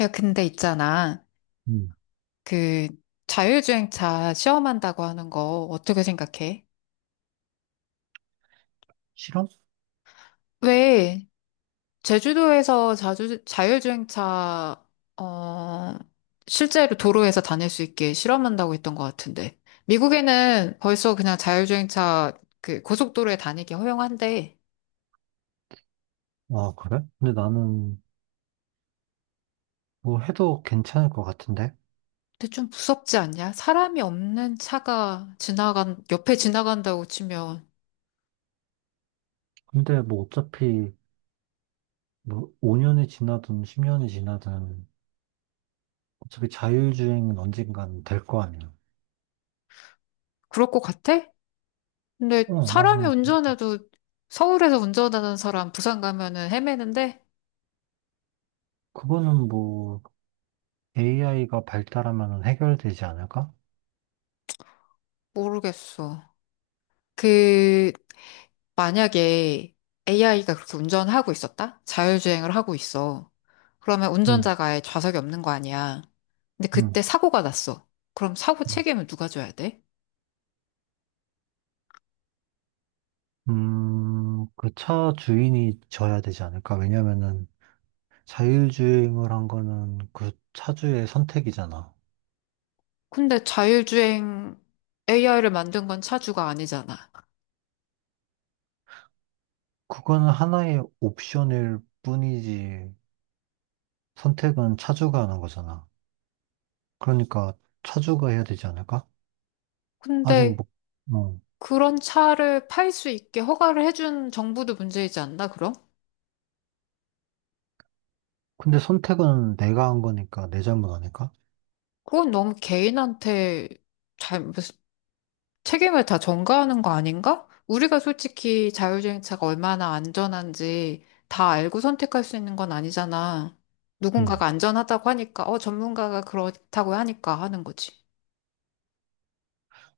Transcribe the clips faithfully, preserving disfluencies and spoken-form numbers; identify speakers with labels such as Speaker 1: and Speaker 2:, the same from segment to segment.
Speaker 1: 야, 근데 있잖아.
Speaker 2: 음,
Speaker 1: 그 자율주행차 시험한다고 하는 거 어떻게 생각해?
Speaker 2: 싫어?
Speaker 1: 왜 제주도에서 자주 자율주행차 어 실제로 도로에서 다닐 수 있게 실험한다고 했던 것 같은데. 미국에는 벌써 그냥 자율주행차 그 고속도로에 다니기 허용한데.
Speaker 2: 아, 그래? 근데 나는 뭐 해도 괜찮을 것 같은데?
Speaker 1: 근데 좀 무섭지 않냐? 사람이 없는 차가 지나간 옆에 지나간다고 치면.
Speaker 2: 근데 뭐 어차피 뭐 오 년이 지나든 십 년이 지나든 어차피 자율주행은 언젠간 될 거 아니야.
Speaker 1: 그럴 것 같아? 근데
Speaker 2: 어,
Speaker 1: 사람이
Speaker 2: 나는 그-
Speaker 1: 운전해도 서울에서 운전하는 사람 부산 가면은 헤매는데.
Speaker 2: 그거는 뭐 에이아이가 발달하면 해결되지 않을까?
Speaker 1: 모르겠어. 그 만약에 에이아이가 그렇게 운전하고 있었다? 자율주행을 하고 있어. 그러면
Speaker 2: 응
Speaker 1: 운전자가 아예 좌석이 없는 거 아니야. 근데 그때
Speaker 2: 응
Speaker 1: 사고가 났어. 그럼 사고
Speaker 2: 음,
Speaker 1: 책임은 누가 져야 돼?
Speaker 2: 음, 그 차 주인이 져야 되지 않을까? 왜냐면은 자율주행을 한 거는 그 차주의 선택이잖아.
Speaker 1: 근데 자율주행 에이아이를 만든 건 차주가 아니잖아.
Speaker 2: 그거는 하나의 옵션일 뿐이지 선택은 차주가 하는 거잖아. 그러니까 차주가 해야 되지 않을까? 아직
Speaker 1: 근데
Speaker 2: 뭐, 어.
Speaker 1: 그런 차를 팔 수 있게 허가를 해준 정부도 문제이지 않나, 그럼?
Speaker 2: 근데 선택은 내가 한 거니까 내 잘못 아닐까?
Speaker 1: 그건 너무 개인한테 잘, 무슨 책임을 다 전가하는 거 아닌가? 우리가 솔직히 자율주행차가 얼마나 안전한지 다 알고 선택할 수 있는 건 아니잖아.
Speaker 2: 음.
Speaker 1: 누군가가 안전하다고 하니까, 어, 전문가가 그렇다고 하니까 하는 거지.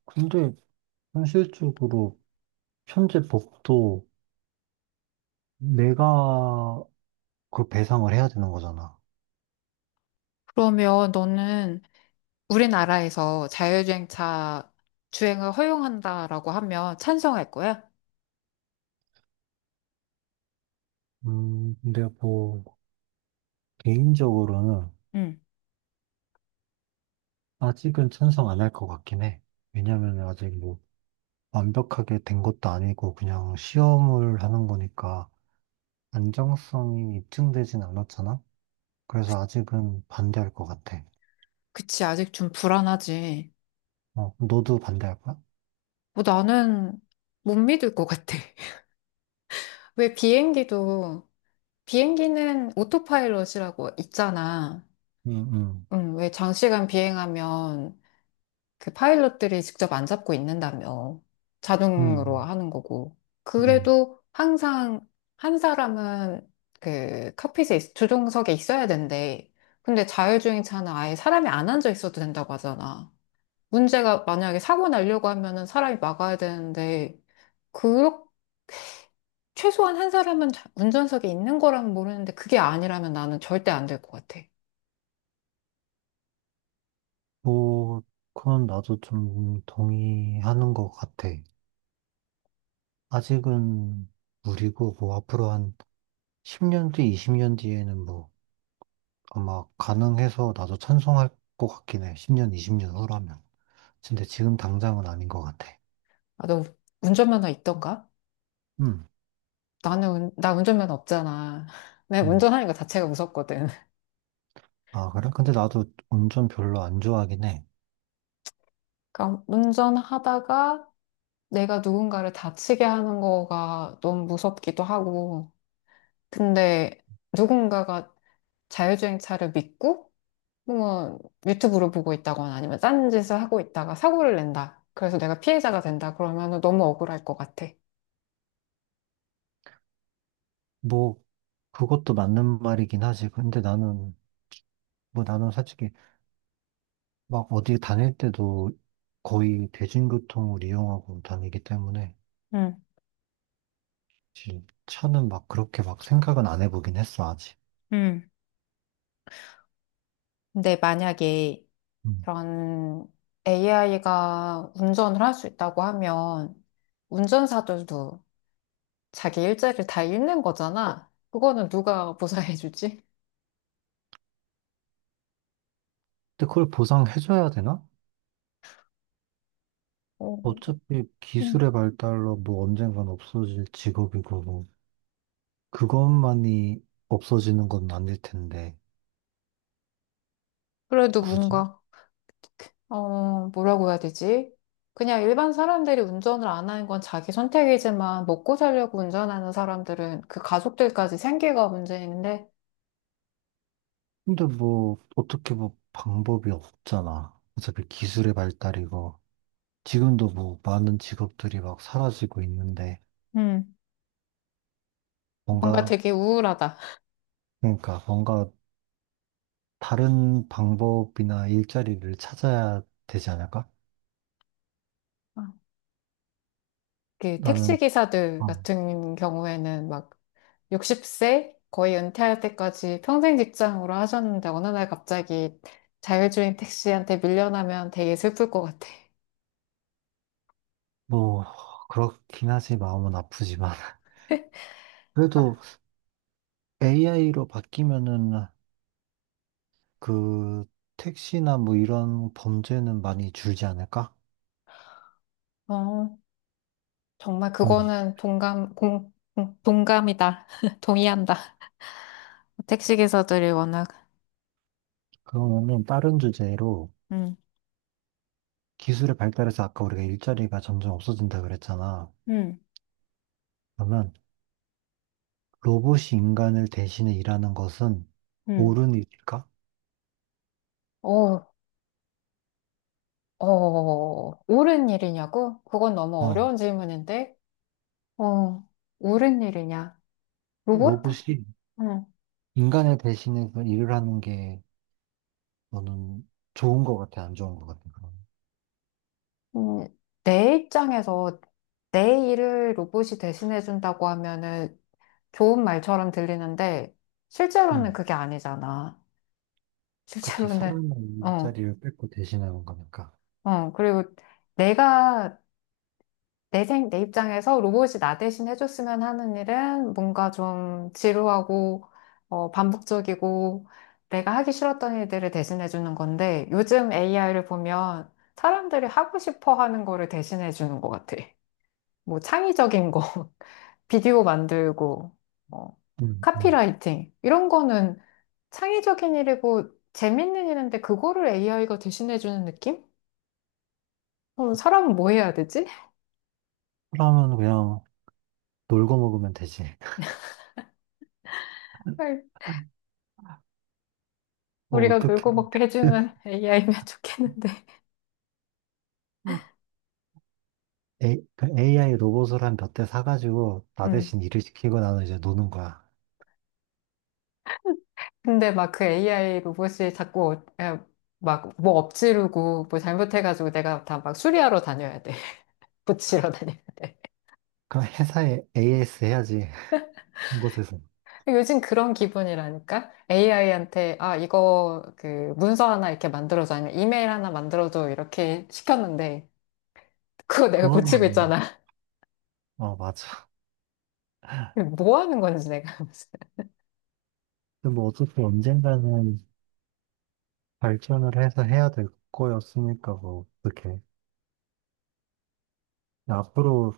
Speaker 2: 근데 현실적으로 현재 법도 내가 그 배상을 해야 되는 거잖아.
Speaker 1: 그러면 너는 우리나라에서 자율주행차 주행을 허용한다라고 하면 찬성할 거야?
Speaker 2: 음, 근데 뭐 개인적으로는
Speaker 1: 응.
Speaker 2: 아직은 찬성 안 할 것 같긴 해. 왜냐면 아직 뭐 완벽하게 된 것도 아니고 그냥 시험을 하는 거니까. 안정성이 입증되진 않았잖아? 그래서 아직은 반대할 것 같아.
Speaker 1: 그치, 아직 좀 불안하지.
Speaker 2: 어, 너도 반대할 거야?
Speaker 1: 뭐 나는 못 믿을 것 같아. 왜 비행기도 비행기는 오토파일럿이라고 있잖아.
Speaker 2: 응, 응,
Speaker 1: 응, 왜 장시간 비행하면 그 파일럿들이 직접 안 잡고 있는다며. 자동으로
Speaker 2: 응,
Speaker 1: 하는 거고.
Speaker 2: 응.
Speaker 1: 그래도 항상 한 사람은 그 칵핏에, 있- 조종석에 있어야 된대. 근데 자율주행 차는 아예 사람이 안 앉아 있어도 된다고 하잖아. 문제가 만약에 사고 나려고 하면은 사람이 막아야 되는데, 그, 최소한 한 사람은 자- 운전석에 있는 거라면 모르는데, 그게 아니라면 나는 절대 안 될 것 같아.
Speaker 2: 뭐, 그건 나도 좀 동의하는 것 같아. 아직은 무리고, 뭐, 앞으로 한 십 년 뒤, 이십 년 뒤에는 뭐, 아마 가능해서 나도 찬성할 것 같긴 해. 십 년, 이십 년 후라면. 근데 지금 당장은 아닌 것 같아.
Speaker 1: 아, 너 운전면허 있던가?
Speaker 2: 응,
Speaker 1: 나는, 운- 나 운전면허 없잖아. 내가
Speaker 2: 응.
Speaker 1: 운전하는 거 자체가 무섭거든.
Speaker 2: 아, 그래? 근데 나도 운전 별로 안 좋아하긴 해.
Speaker 1: 그러니까 운전하다가 내가 누군가를 다치게 하는 거가 너무 무섭기도 하고. 근데 누군가가 자율주행차를 믿고, 뭐, 유튜브를 보고 있다거나 아니면 짠 짓을 하고 있다가 사고를 낸다. 그래서 내가 피해자가 된다. 그러면 너무 억울할 것 같아.
Speaker 2: 뭐, 그것도 맞는 말이긴 하지. 근데 나는, 뭐 나는 솔직히 막 어디 다닐 때도 거의 대중교통을 이용하고 다니기 때문에
Speaker 1: 응,
Speaker 2: 사실 차는 막 그렇게 막 생각은 안 해보긴 했어, 아직.
Speaker 1: 응. 근데 만약에
Speaker 2: 음.
Speaker 1: 그런 에이아이가 운전을 할 수 있다고 하면 운전사들도 자기 일자리를 다 잃는 거잖아. 그거는 누가 보상해주지?
Speaker 2: 근데 그걸 보상해줘야 되나?
Speaker 1: 어,
Speaker 2: 어차피
Speaker 1: 음.
Speaker 2: 기술의 발달로 뭐 언젠간 없어질 직업이고 뭐 그것만이 없어지는 건 아닐 텐데,
Speaker 1: 그래도
Speaker 2: 굳이?
Speaker 1: 뭔가, 어, 뭐라고 해야 되지? 그냥 일반 사람들이 운전을 안 하는 건 자기 선택이지만 먹고 살려고 운전하는 사람들은 그 가족들까지 생계가 문제인데,
Speaker 2: 근데 뭐 어떻게 뭐 방법이 없잖아. 어차피 기술의 발달이고 지금도 뭐 많은 직업들이 막 사라지고 있는데
Speaker 1: 음. 뭔가
Speaker 2: 뭔가
Speaker 1: 되게 우울하다.
Speaker 2: 그러니까 뭔가 다른 방법이나 일자리를 찾아야 되지 않을까?
Speaker 1: 아. 그 택시
Speaker 2: 나는
Speaker 1: 기사들
Speaker 2: 아,
Speaker 1: 같은 경우에는 막 육십 세 거의 은퇴할 때까지 평생 직장으로 하셨는데 어느 날 갑자기 자율주행 택시한테 밀려나면 되게 슬플 것 같아.
Speaker 2: 뭐 그렇긴 하지 마음은 아프지만
Speaker 1: 아.
Speaker 2: 그래도 에이아이로 바뀌면은 그 택시나 뭐 이런 범죄는 많이 줄지 않을까?
Speaker 1: 어, 정말
Speaker 2: 음,
Speaker 1: 그거는 동감, 공, 공- 동감이다. 동의한다. 택시 기사들이 워낙,
Speaker 2: 그러면은 다른 주제로
Speaker 1: 음,
Speaker 2: 기술의 발달에서 아까 우리가 일자리가 점점 없어진다 그랬잖아.
Speaker 1: 응,
Speaker 2: 그러면 로봇이 인간을 대신해 일하는 것은
Speaker 1: 응.
Speaker 2: 옳은 일일까?
Speaker 1: 어, 어, 옳은 일이냐고? 그건 너무
Speaker 2: 어,
Speaker 1: 어려운 질문인데, 어, 옳은 일이냐? 로봇?
Speaker 2: 로봇이
Speaker 1: 응.
Speaker 2: 인간을 대신해서 일을 하는 게 너는 좋은 것 같아, 안 좋은 것 같아, 그럼?
Speaker 1: 음, 내 입장에서 내 일을 로봇이 대신해준다고 하면은 좋은 말처럼 들리는데, 실제로는
Speaker 2: 응,
Speaker 1: 그게 아니잖아.
Speaker 2: 그치.
Speaker 1: 실제로는,
Speaker 2: 사람의
Speaker 1: 어,
Speaker 2: 일자리를 뺏고 대신하는 거니까.
Speaker 1: 어. 그리고 내가, 내 생, 내 입장에서 로봇이 나 대신 해줬으면 하는 일은 뭔가 좀 지루하고, 어, 반복적이고, 내가 하기 싫었던 일들을 대신해주는 건데, 요즘 에이아이를 보면 사람들이 하고 싶어 하는 거를 대신해주는 것 같아. 뭐 창의적인 거. 비디오 만들고, 뭐,
Speaker 2: 응, 응.
Speaker 1: 카피라이팅. 이런 거는 창의적인 일이고 재밌는 일인데 그거를 에이아이가 대신해주는 느낌? 그럼 사람은 뭐 해야 되지?
Speaker 2: 사람은 그냥 놀고 먹으면 되지.
Speaker 1: 정말
Speaker 2: 뭐
Speaker 1: 우리가
Speaker 2: 어떻게.
Speaker 1: 놀고 먹게 해주는 에이아이면 좋겠는데.
Speaker 2: 에이아이 로봇을 한 몇 대 사가지고 나
Speaker 1: 음.
Speaker 2: 대신 일을 시키고 나는 이제 노는 거야.
Speaker 1: 근데 막 그 에이아이 로봇이 자꾸 어, 막뭐 엎지르고 뭐 잘못해가지고 내가 다 막 수리하러 다녀야 돼. 고치러 다녀야 돼.
Speaker 2: 그럼 회사에 에이에스 해야지. 한 곳에서.
Speaker 1: 요즘 그런 기분이라니까? 에이아이한테, 아, 이거, 그, 문서 하나 이렇게 만들어줘. 아니면 이메일 하나 만들어줘. 이렇게 시켰는데, 그거 내가 고치고
Speaker 2: 그거는,
Speaker 1: 있잖아.
Speaker 2: 뭐, 어, 맞아.
Speaker 1: 뭐 하는 건지 내가. 무슨.
Speaker 2: 근데 뭐 어차피 언젠가는 발전을 해서 해야 될 거였으니까 뭐 어떻게 앞으로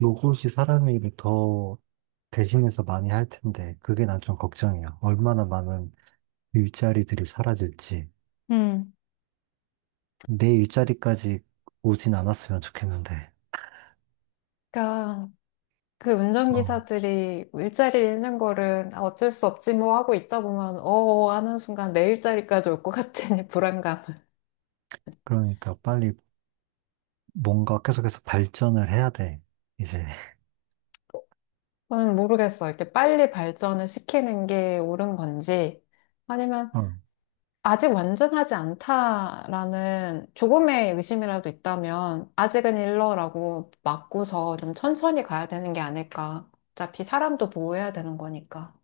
Speaker 2: 로봇이 사람의 일을 더 대신해서 많이 할 텐데 그게 난 좀 걱정이야. 얼마나 많은 일자리들이 사라질지
Speaker 1: 음.
Speaker 2: 내 일자리까지 오진 않았으면 좋겠는데.
Speaker 1: 그러니까, 그
Speaker 2: 어,
Speaker 1: 운전기사들이 일자리를 잃는 거를 아, 어쩔 수 없지 뭐 하고 있다 보면, 어, 어, 하는 순간 내 일자리까지 올 것 같은 이 불안감.
Speaker 2: 그러니까 빨리 뭔가 계속해서 발전을 해야 돼 이제.
Speaker 1: 저는 모르겠어. 이렇게 빨리 발전을 시키는 게 옳은 건지,
Speaker 2: 어,
Speaker 1: 아직 완전하지 않다라는 조금의 의심이라도 있다면 아직은 일러라고 맞고서 좀 천천히 가야 되는 게 아닐까. 어차피 사람도 보호해야 되는 거니까.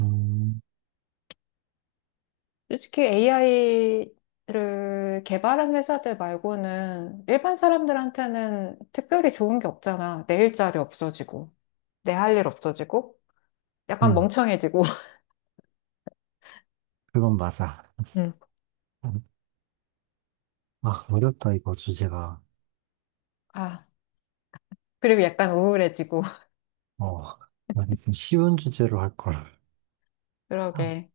Speaker 2: 음,
Speaker 1: 솔직히 에이아이를 개발한 회사들 말고는 일반 사람들한테는 특별히 좋은 게 없잖아. 내 일자리 없어지고, 내 할 일 없어지고, 약간
Speaker 2: 음
Speaker 1: 멍청해지고,
Speaker 2: 그건 맞아.
Speaker 1: 음.
Speaker 2: 음, 아 어렵다 이거 주제가.
Speaker 1: 아, 그리고 약간 우울해지고,
Speaker 2: 어, 아니, 좀 쉬운 주제로 할 걸.
Speaker 1: 그러게.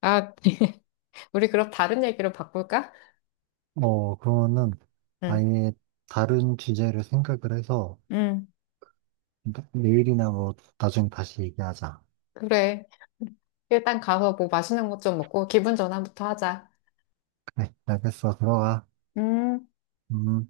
Speaker 1: 아, 우리 그럼 다른 얘기로 바꿀까?
Speaker 2: 어, 그러면은
Speaker 1: 응.
Speaker 2: 아예 다른 주제를 생각을 해서
Speaker 1: 응,
Speaker 2: 나- 내일이나 뭐 나중에 다시 얘기하자.
Speaker 1: 그래. 일단 가서 뭐 맛있는 것 좀 먹고 기분 전환부터 하자.
Speaker 2: 그래, 알겠어. 들어가.
Speaker 1: 음.
Speaker 2: 음.